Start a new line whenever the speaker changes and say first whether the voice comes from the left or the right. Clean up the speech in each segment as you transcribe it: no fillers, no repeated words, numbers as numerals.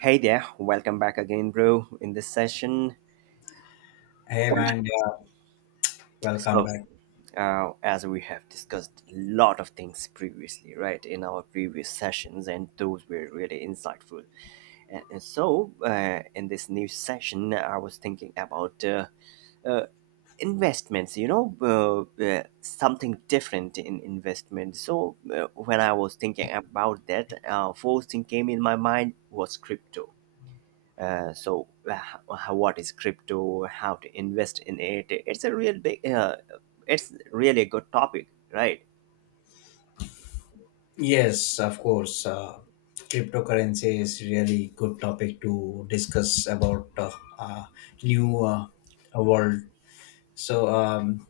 right: Hey there, welcome back again, bro, in this session.
left: Hey man, yeah, welcome
right: So,
left: back.
right: as we have discussed a lot of things previously, right, in our previous sessions, and those were really insightful. In this new session, I was thinking about uh, investments, something different in investment. So, when I was thinking about that, first thing came in my mind was crypto. uh, so uh, what is crypto, how to invest in it? It's a real big it's really a good topic, right?
left: Yes, of course. Cryptocurrency is really good topic to discuss about uh, new world. So um,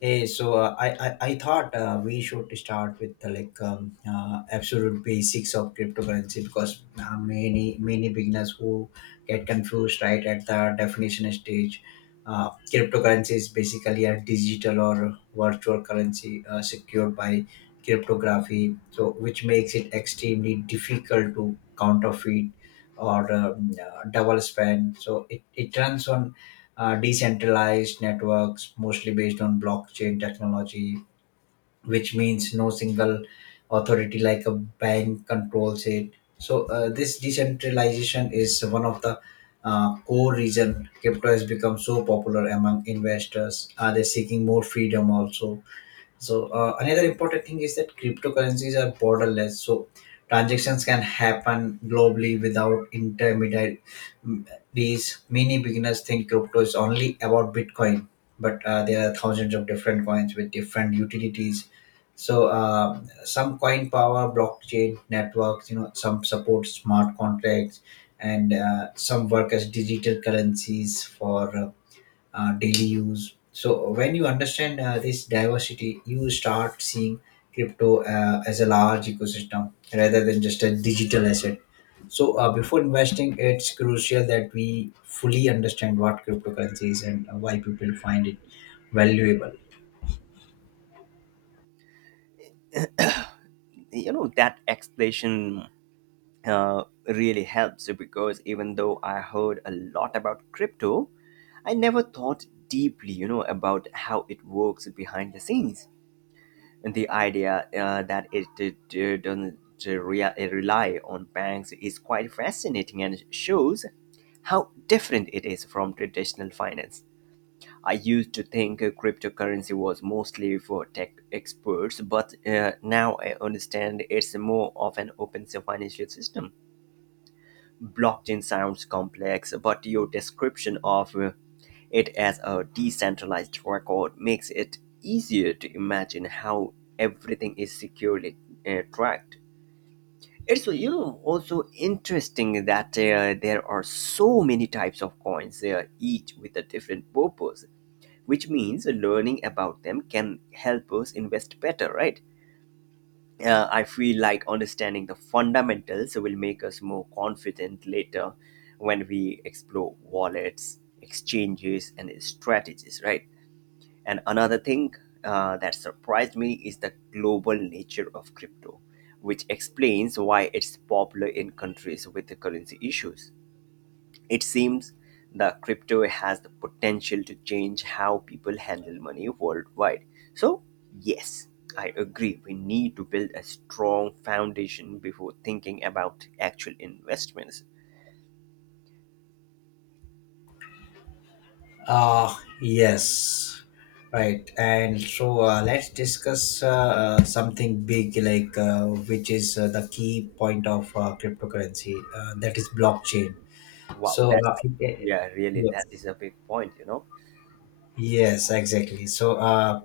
left: Hey, so I thought we should start with the absolute basics of cryptocurrency because many beginners who get confused right at the definition stage. Cryptocurrency is basically a digital or virtual currency secured by cryptography, so which makes it extremely difficult to counterfeit or double spend. So it runs on decentralized networks, mostly based on blockchain technology, which means no single authority like a bank controls it. So this decentralization is one of the core reason crypto has become so popular among investors. Are they seeking more freedom also? So another important thing is that cryptocurrencies are borderless. So transactions can happen globally without intermediaries. Many beginners think crypto is only about Bitcoin, but there are thousands of different coins with different utilities. So some coin power blockchain networks. You know, some support smart contracts, and some work as digital currencies for daily use. So when you understand this diversity, you start seeing crypto as a large ecosystem rather than just a digital asset. So before investing, it's crucial that we fully understand what cryptocurrency is and why people find it valuable.
right: You know, that explanation really helps because even though I heard a lot about crypto, I never thought deeply, you know, about how it works behind the scenes. And the idea that it doesn't rely on banks is quite fascinating, and shows how different it is from traditional finance. I used to think cryptocurrency was mostly for tech experts, but now I understand it's more of an open financial system. Blockchain sounds complex, but your description of it as a decentralized record makes it easier to imagine how everything is securely tracked. It's, you know, also interesting that there are so many types of coins, each with a different purpose, which means learning about them can help us invest better, right? I feel like understanding the fundamentals will make us more confident later when we explore wallets, exchanges, and strategies, right? And another thing that surprised me is the global nature of crypto, which explains why it's popular in countries with the currency issues. It seems the crypto has the potential to change how people handle money worldwide. So, yes, I agree. We need to build a strong foundation before thinking about actual investments.
left: Uh, yes, right. And so let's discuss something big, which is the key point of cryptocurrency, that is blockchain.
right: Wow,
left: So
right: that's yeah, really, that is
left: yes,
right: a big point, you know.
left: yes, exactly. So, uh,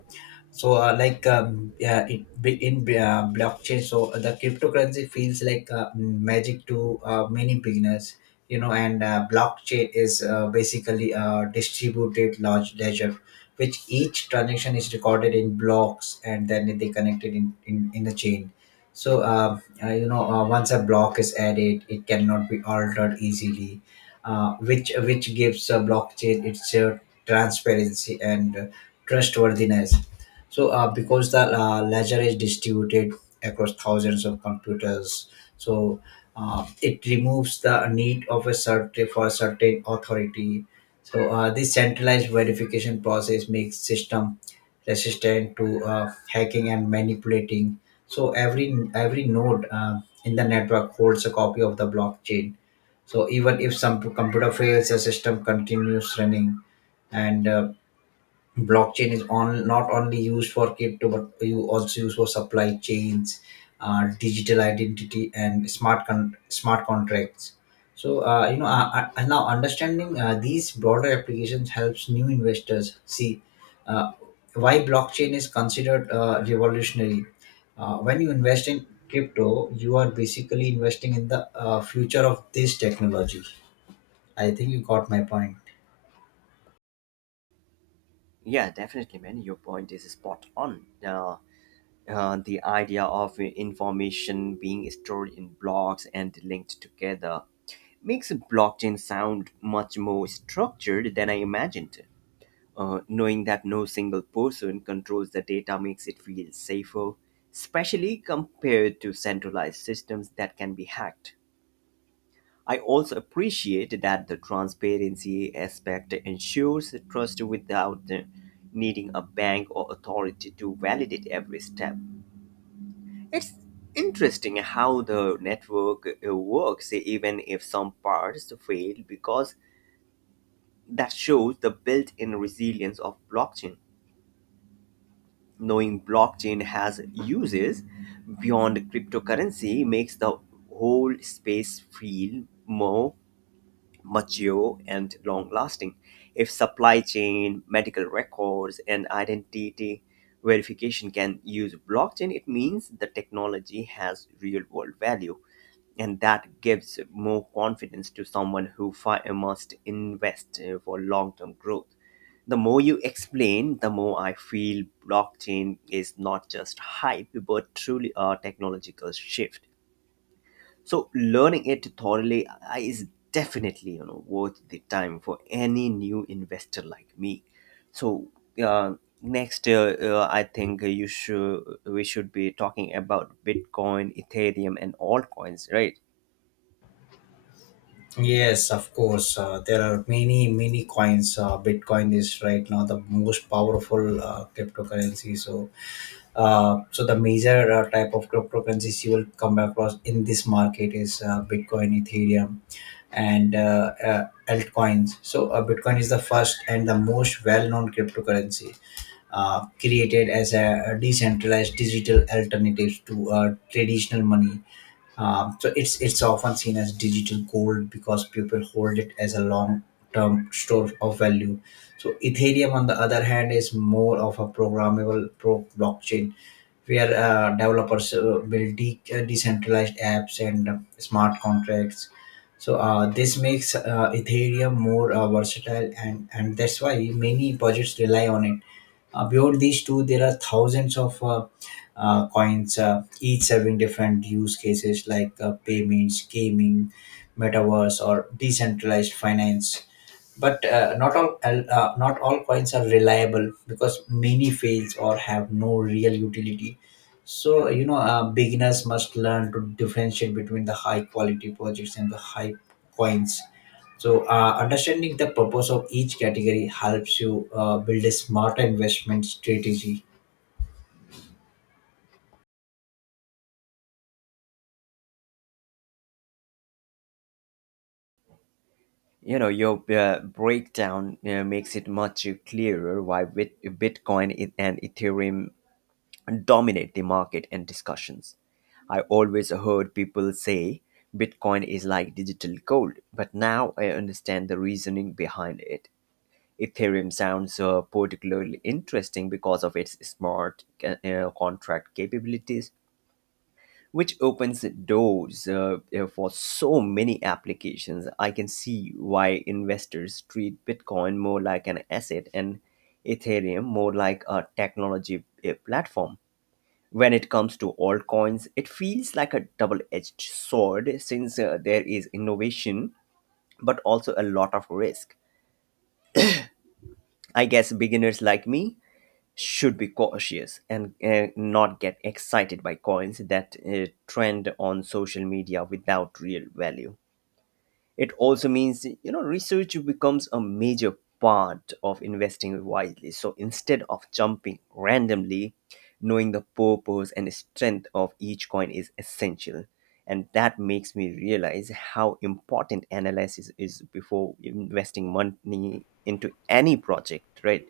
left: so uh, like um, Yeah, it, be- in blockchain, so the cryptocurrency feels like magic to many beginners, you know. And blockchain is basically a distributed large ledger, which each transaction is recorded in blocks and then they connected in a chain. So, you know, once a block is added, it cannot be altered easily. Which gives blockchain its transparency and trustworthiness. So, because the ledger is distributed across thousands of computers, so it removes the need of a certain for a certain authority. So, this centralized verification process makes system resistant to hacking and manipulating. So, every node in the network holds a copy of the blockchain. So, even if some computer fails, the system continues running and blockchain is on not only used for crypto but you also use for supply chains, digital identity and smart contracts. So now understanding these broader applications helps new investors see uh, why blockchain is considered revolutionary. When you invest in crypto you are basically investing in the future of this technology. I think you got my point.
right: Yeah, definitely, man. Your point is spot on. The idea of information being stored in blocks and linked together makes blockchain sound much more structured than I imagined. Knowing that no single person controls the data makes it feel safer, especially compared to centralized systems that can be hacked. I also appreciate that the transparency aspect ensures trust without needing a bank or authority to validate every step. It's interesting how the network works, eh, even if some parts fail, because that shows the built in resilience of blockchain. Knowing blockchain has uses beyond cryptocurrency makes the whole space feel more mature and long lasting. If supply chain, medical records, and identity verification can use blockchain, it means the technology has real world value. And that gives more confidence to someone who must invest for long term growth. The more you explain, the more I feel blockchain is not just hype, but truly a technological shift, so learning it thoroughly is definitely, you know, worth the time for any new investor like me. So uh, next, I think you should we should be talking about Bitcoin, Ethereum, and altcoins, right?
left: Yes, of course. There are many coins. Bitcoin is right now the most powerful cryptocurrency. So, so the major type of cryptocurrencies you will come across in this market is Bitcoin, Ethereum, and altcoins. So, Bitcoin is the first and the most well-known cryptocurrency. Created as a decentralized digital alternative to traditional money. So it's often seen as digital gold because people hold it as a long term store of value. So Ethereum, on the other hand, is more of a programmable pro blockchain where developers build decentralized apps and smart contracts. So this makes Ethereum more versatile, and that's why many projects rely on it. Beyond these two, there are thousands of coins, each serving different use cases like payments, gaming, metaverse, or decentralized finance. But not all coins are reliable because many fails or have no real utility. So you know, beginners must learn to differentiate between the high quality projects and the high coins. So understanding the purpose of each category helps you build a smarter investment strategy.
right: You know, your breakdown makes it much clearer why Bitcoin and Ethereum dominate the market and discussions. I always heard people say Bitcoin is like digital gold, but now I understand the reasoning behind it. Ethereum sounds particularly interesting because of its smart contract capabilities, which opens doors for so many applications. I can see why investors treat Bitcoin more like an asset and Ethereum more like a technology platform. When it comes to altcoins, it feels like a double edged sword, since there is innovation but also a lot of risk. I guess beginners like me should be cautious and not get excited by coins that trend on social media without real value. It also means, you know, research becomes a major part of investing wisely. So instead of jumping randomly, knowing the purpose and strength of each coin is essential. And that makes me realize how important analysis is before investing money into any project, right?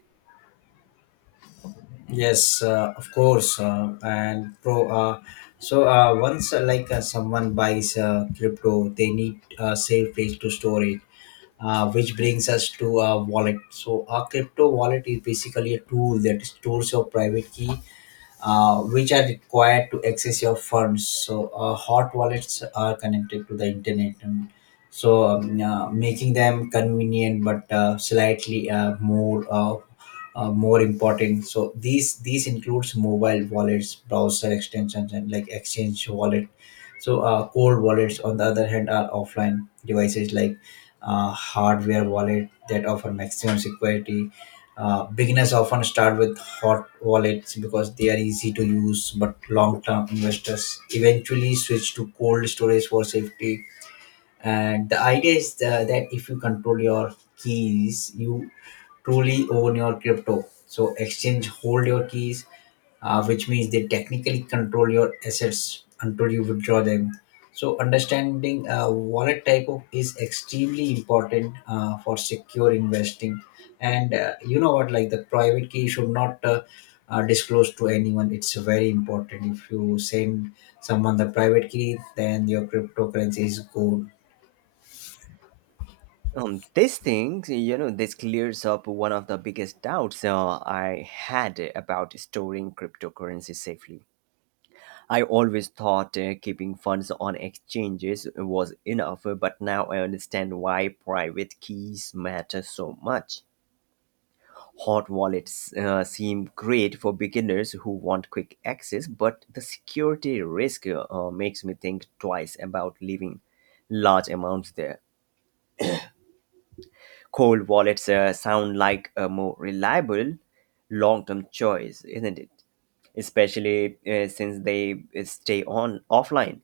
left: Yes, of course, and pro. Once someone buys crypto, they need a safe place to store it, which brings us to a wallet. So a crypto wallet is basically a tool that stores your private key, which are required to access your funds. So hot wallets are connected to the internet, and making them convenient but slightly more important. So these includes mobile wallets, browser extensions and like exchange wallet. So cold wallets, on the other hand, are offline devices like hardware wallet that offer maximum security. Beginners often start with hot wallets because they are easy to use, but long-term investors eventually switch to cold storage for safety. And the idea is that if you control your keys you truly own your crypto. So exchange hold your keys, which means they technically control your assets until you withdraw them. So understanding wallet type of is extremely important for secure investing. And you know what, like the private key should not disclosed to anyone. It's very important. If you send someone the private key then your cryptocurrency is gone.
right: This thing, you know, this clears up one of the biggest doubts I had about storing cryptocurrency safely. I always thought keeping funds on exchanges was enough, but now I understand why private keys matter so much. Hot wallets seem great for beginners who want quick access, but the security risk makes me think twice about leaving large amounts there. Cold wallets sound like a more reliable long term choice, isn't it? Especially since they stay on offline.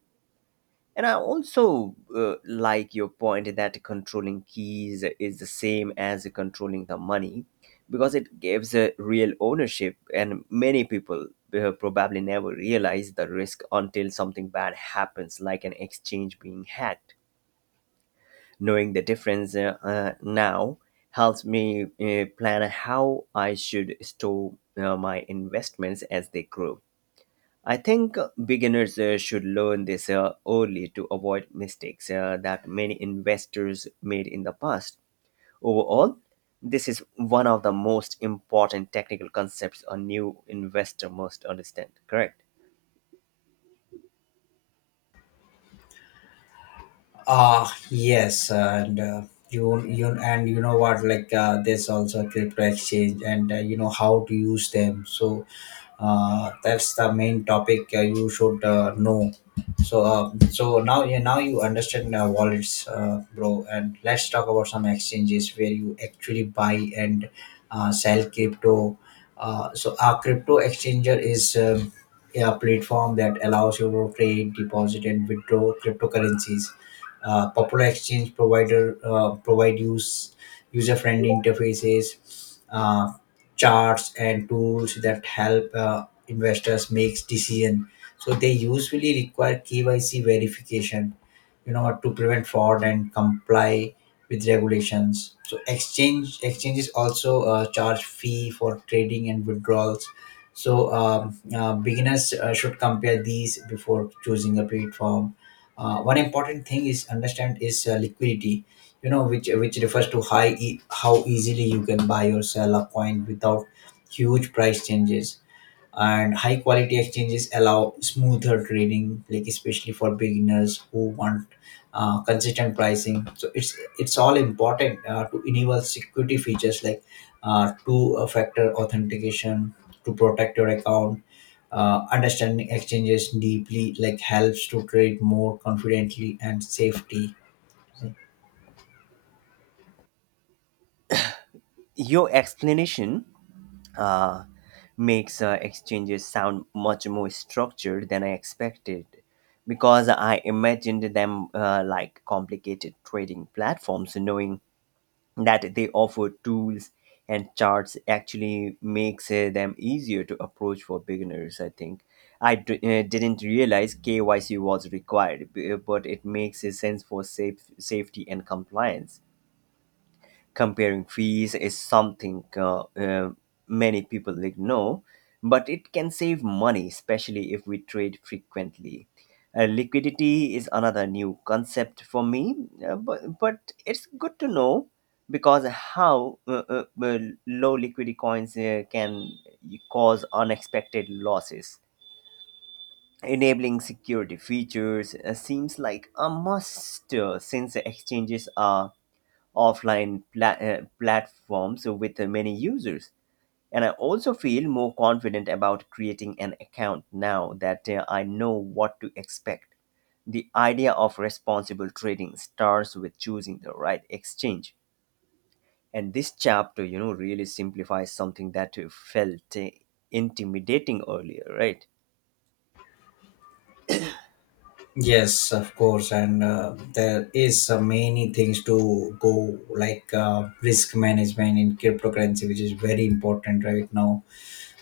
right: And I also like your point that controlling keys is the same as controlling the money, because it gives a real ownership, and many people probably never realize the risk until something bad happens, like an exchange being hacked. Knowing the difference, now helps me plan how I should store my investments as they grow. I think beginners should learn this early to avoid mistakes that many investors made in the past. Overall, this is one of the most important technical concepts a new investor must understand. Correct.
left: Ah, yes, and you you and you know what? There's also crypto exchange, and you know how to use them. So that's the main topic you should know. So so now yeah, now you understand wallets, bro. And let's talk about some exchanges where you actually buy and sell crypto. So a crypto exchanger is. A platform that allows you to trade, deposit, and withdraw cryptocurrencies. Popular exchange provider provide user-friendly interfaces, charts, and tools that help investors make decision. So they usually require KYC verification, you know, to prevent fraud and comply with regulations. So exchanges also charge fee for trading and withdrawals. So beginners should compare these before choosing a platform. One important thing is understand is liquidity. You know, which refers to how easily you can buy or sell a coin without huge price changes. And high quality exchanges allow smoother trading, like especially for beginners who want consistent pricing. So it's all important to enable security features like two factor authentication to protect your account. Understanding exchanges deeply like helps to trade more confidently and safety.
right: Your explanation uh, makes exchanges sound much more structured than I expected, because I imagined them like complicated trading platforms. Knowing that they offer tools and charts actually makes them easier to approach for beginners, I think. Didn't realize KYC was required, but it makes a sense for safety and compliance. Comparing fees is something many people ignore, but it can save money, especially if we trade frequently. Liquidity is another new concept for me, but it's good to know, because how low liquidity coins can cause unexpected losses. Enabling security features seems like a must since exchanges are offline platforms with many users. And I also feel more confident about creating an account now that I know what to expect. The idea of responsible trading starts with choosing the right exchange. And this chapter, you know, really simplifies something that felt intimidating earlier, right?
left: Yes, of course, and there is many things to go like risk management in cryptocurrency, which is very important right now.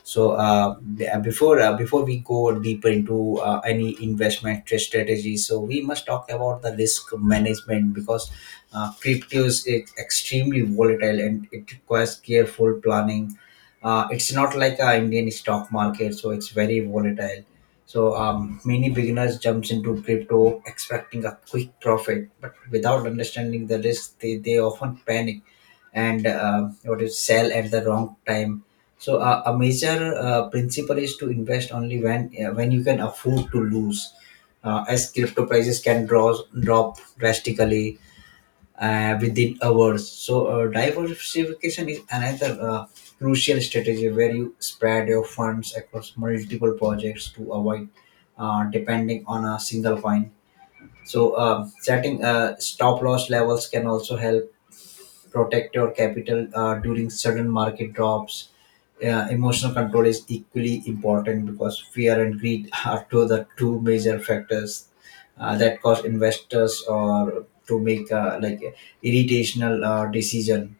left: So before we go deeper into any investment strategy, so we must talk about the risk management because cryptos is extremely volatile and it requires careful planning. It's not like a Indian stock market, so it's very volatile. Many beginners jumps into crypto expecting a quick profit, but without understanding the risk, they often panic and what is sell at the wrong time. So a major principle is to invest only when you can afford to lose, as crypto prices can drop drastically within hours. So diversification is another crucial strategy where you spread your funds across multiple projects to avoid depending on a single coin. So setting stop loss levels can also help protect your capital during sudden market drops. Emotional control is equally important because fear and greed are two of the two major factors that cause investors or to make irritational decision.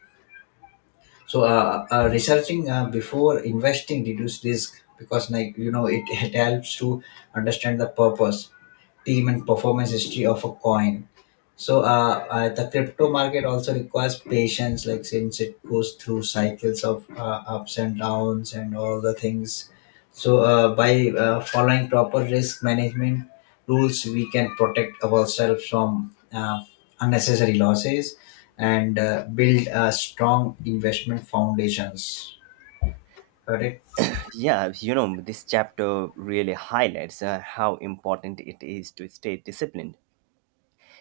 left: So researching before investing reduce risk because like you know it helps to understand the purpose, team and performance history of a coin. So the crypto market also requires patience, like since it goes through cycles of ups and downs and all the things. So by following proper risk management rules, we can protect ourselves from unnecessary losses and build a strong investment foundations. Correct.
right: Yeah, you know, this chapter really highlights how important it is to stay disciplined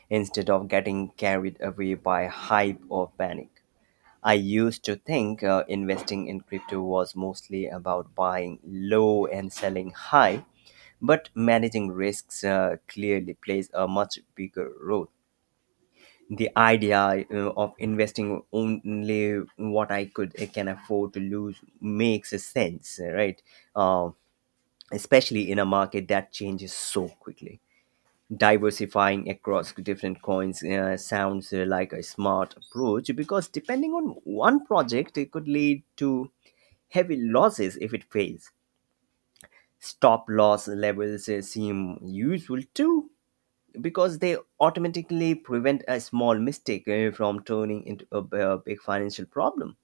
right: instead of getting carried away by hype or panic. I used to think investing in crypto was mostly about buying low and selling high, but managing risks clearly plays a much bigger role. The idea of investing only what I can afford to lose makes a sense, right? Um, Especially in a market that changes so quickly, diversifying across different coins sounds like a smart approach, because depending on one project it could lead to heavy losses if it fails. Stop loss levels seem useful too, because they automatically prevent a small mistake from turning into a big financial problem.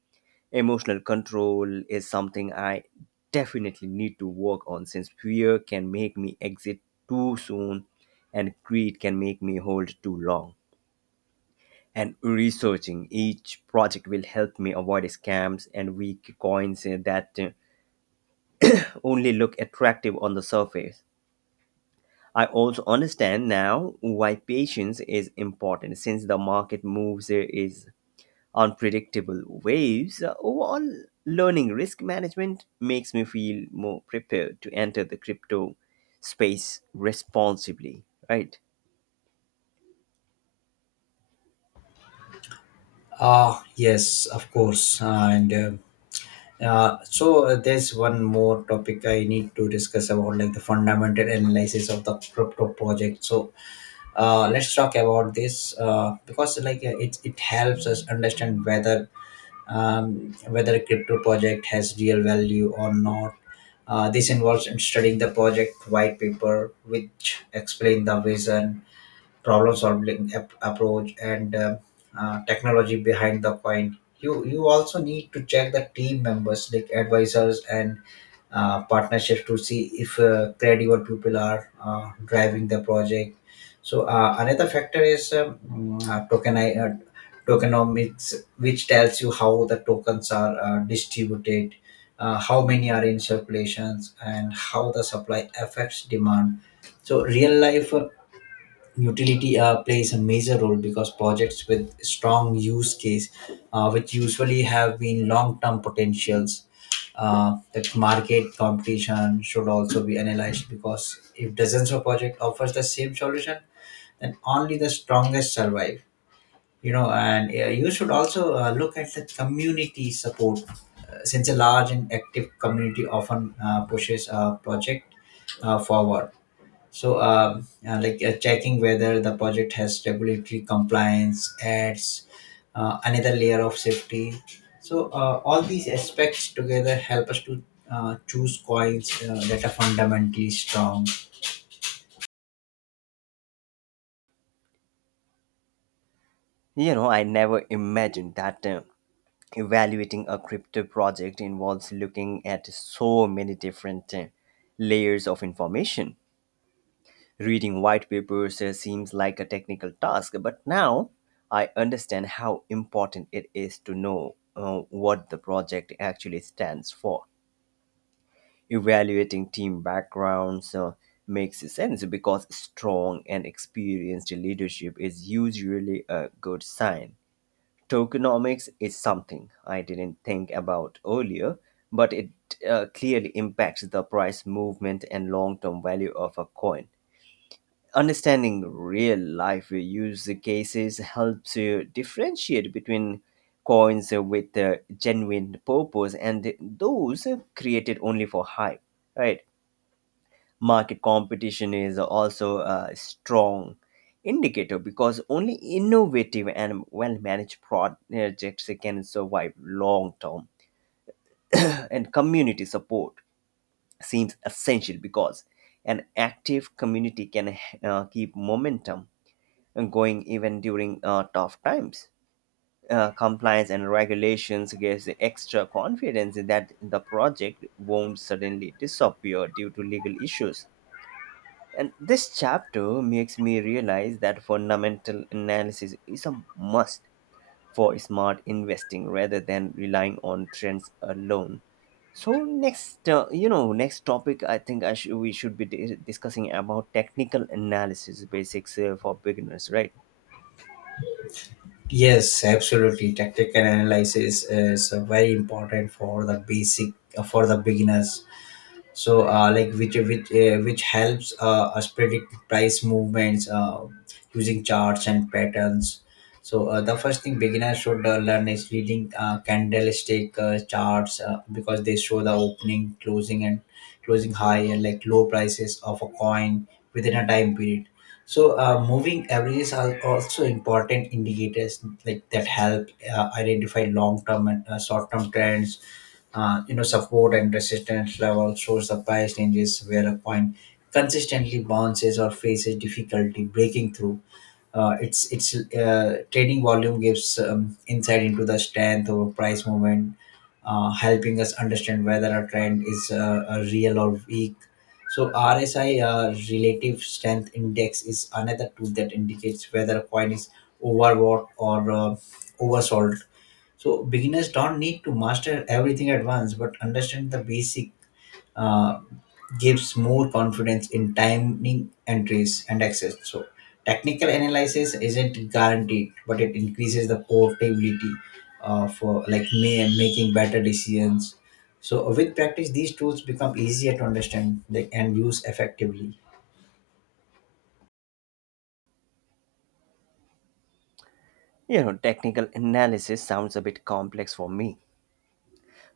right: Emotional control is something I definitely need to work on, since fear can make me exit too soon and greed can make me hold too long. And researching each project will help me avoid scams and weak coins that only look attractive on the surface. I also understand now why patience is important, since the market moves is unpredictable waves. Overall, learning risk management makes me feel more prepared to enter the crypto space responsibly, right?
left: Ah, yes, of course. And so There's one more topic I need to discuss about, like the fundamental analysis of the crypto project. So let's talk about this because, like, it helps us understand whether whether a crypto project has real value or not. This involves in studying the project white paper, which explain the vision, problem solving approach and technology behind the coin. You also need to check the team members like advisors and partnerships to see if credible people are driving the project. Another factor is token, tokenomics, which tells you how the tokens are distributed, how many are in circulations and how the supply affects demand. Real life utility plays a major role because projects with strong use case which usually have been long-term potentials. The market competition should also be analyzed because if dozens of project offers the same solution, then only the strongest survive, and you should also look at the community support, since a large and active community often pushes a project forward. Like, checking whether the project has regulatory compliance adds another layer of safety. So, all these aspects together help us to choose coins that are fundamentally strong.
right: You know, I never imagined that evaluating a crypto project involves looking at so many different layers of information. Reading white papers seems like a technical task, but now I understand how important it is to know what the project actually stands for. Evaluating team backgrounds makes sense because strong and experienced leadership is usually a good sign. Tokenomics is something I didn't think about earlier, but it clearly impacts the price movement and long term value of a coin. Understanding real life use cases helps you differentiate between coins with a genuine purpose and those created only for hype, right? Market competition is also a strong indicator, because only innovative and well managed projects can survive long term. And community support seems essential, because an active community can keep momentum going even during tough times. Compliance and regulations gives extra confidence that the project won't suddenly disappear due to legal issues. And this chapter makes me realize that fundamental analysis is a must for smart investing rather than relying on trends alone. So next, you know, next topic, I think I should we should be discussing about technical analysis basics for beginners, right?
left: Yes, absolutely. Tactical analysis is very important for the basic, for the beginners, like which helps us predict price movements using charts and patterns. The first thing beginners should learn is reading candlestick charts because they show the opening, closing and closing high and like low prices of a coin within a time period. Moving averages are also important indicators like that help identify long-term and short-term trends. Support and resistance level shows the price ranges where a coin consistently bounces or faces difficulty breaking through. Its trading volume gives insight into the strength or price movement, helping us understand whether a trend is a real or weak. So RSI, relative strength index, is another tool that indicates whether a coin is overbought or oversold. So beginners don't need to master everything at once, but understand the basic uh, gives more confidence in timing entries and access. So technical analysis isn't guaranteed, but it increases the portability for like making better decisions. So with practice, these tools become easier to understand, like, and use effectively.
right: You know, technical analysis sounds a bit complex for me,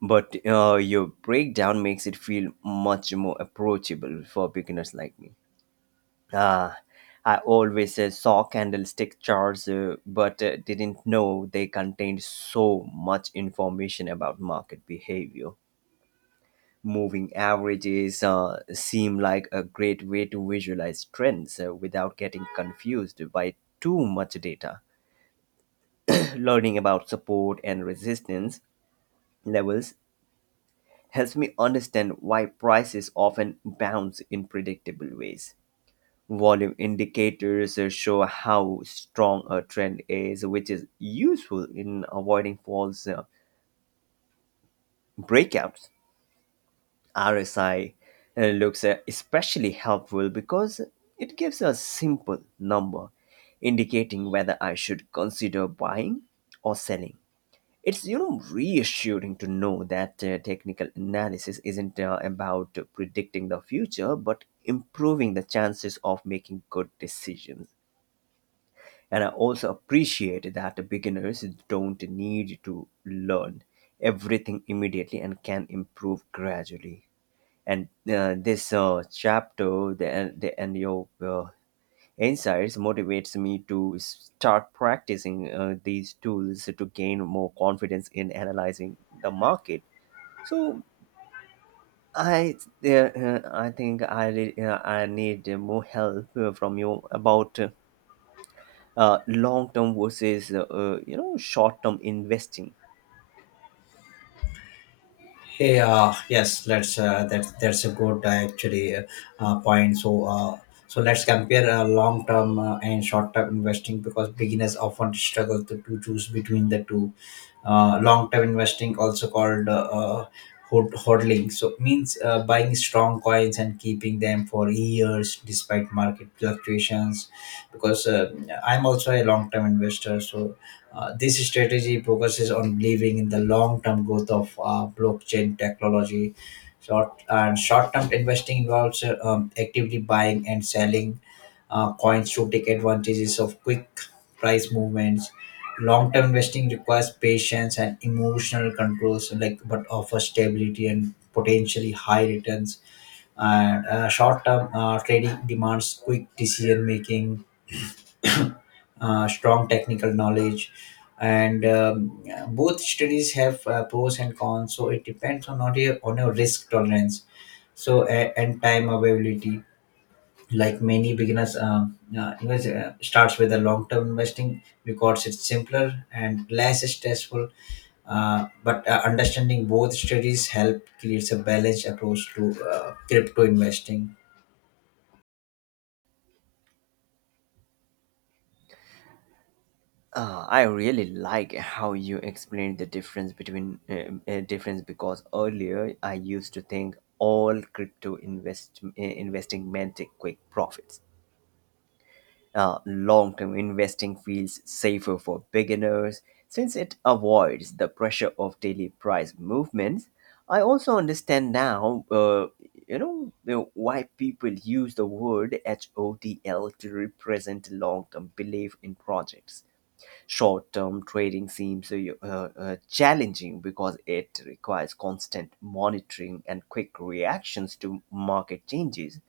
right: but your breakdown makes it feel much more approachable for beginners like me. uh, I always saw candlestick charts, but didn't know they contained so much information about market behavior. Moving averages seem like a great way to visualize trends without getting confused by too much data. Learning about support and resistance levels helps me understand why prices often bounce in predictable ways. Volume indicators show how strong a trend is, which is useful in avoiding false breakouts. RSI looks especially helpful, because it gives a simple number indicating whether I should consider buying or selling. It's, you know, reassuring to know that technical analysis isn't about predicting the future, but improving the chances of making good decisions. And I also appreciate that beginners don't need to learn everything immediately and can improve gradually. And this chapter, and your insights motivates me to start practicing these tools to gain more confidence in analyzing the market. So I I think I need more help from you about long term versus you know short term investing.
left: Hey, yes, let's. That's a good, actually point. So let's compare long-term and short-term investing because beginners often struggle to choose between the two. Long-term investing, also called hodling, so means buying strong coins and keeping them for years despite market fluctuations. Because I'm also a long-term investor, so this strategy focuses on believing in the long-term growth of blockchain technology. Short-term investing involves actively buying and selling coins to take advantages of quick price movements. Long-term investing requires patience and emotional controls, like, but offers stability and potentially high returns. And short-term trading demands quick decision making, strong technical knowledge, and both studies have pros and cons. So it depends on not your, on your risk tolerance and time availability. Like, many beginners starts with a long term investing because it's simpler and less stressful. But understanding both studies help creates a balanced approach to crypto investing.
right: I really like how you explained the difference, because earlier I used to think all crypto investing meant quick profits. Long term investing feels safer for beginners, since it avoids the pressure of daily price movements. I also understand now, why people use the word HODL to represent long term belief in projects. Short-term trading seems challenging, because it requires constant monitoring and quick reactions to market changes.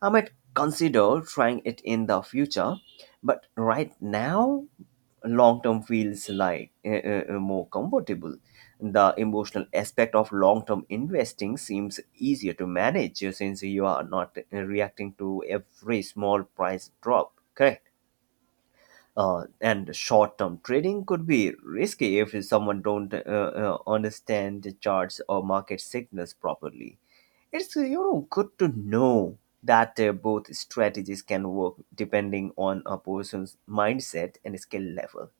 right: I might consider trying it in the future, but right now, long term feels like more comfortable. The emotional aspect of long term investing seems easier to manage since you are not reacting to every small price drop. Correct. And short-term trading could be risky if someone don't understand the charts or market signals properly. It's, you know, good to know that both strategies can work depending on a person's mindset and skill level.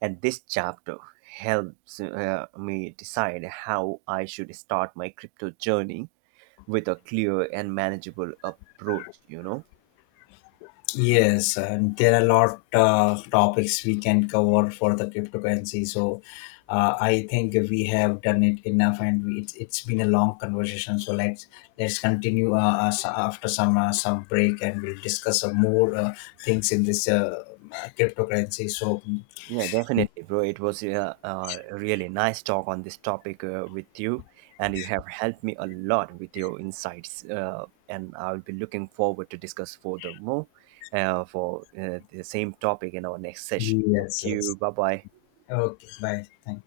right: And this chapter helps me decide how I should start my crypto journey with a clear and manageable approach, you know.
left: Yes, and there are a lot topics we can cover for the cryptocurrency. So, I think we have done it enough, and we, it's been a long conversation. So let's continue us after some, some break, and we'll discuss some more things in this cryptocurrency. So,
right: Yeah, definitely, bro. It was a really nice talk on this topic with you, and you have helped me a lot with your insights. And I'll be looking forward to discuss further more for the same topic in our next session. Thank
left: yes,
right: you.
left: yes.
right: Bye bye.
left: Okay, bye. Thank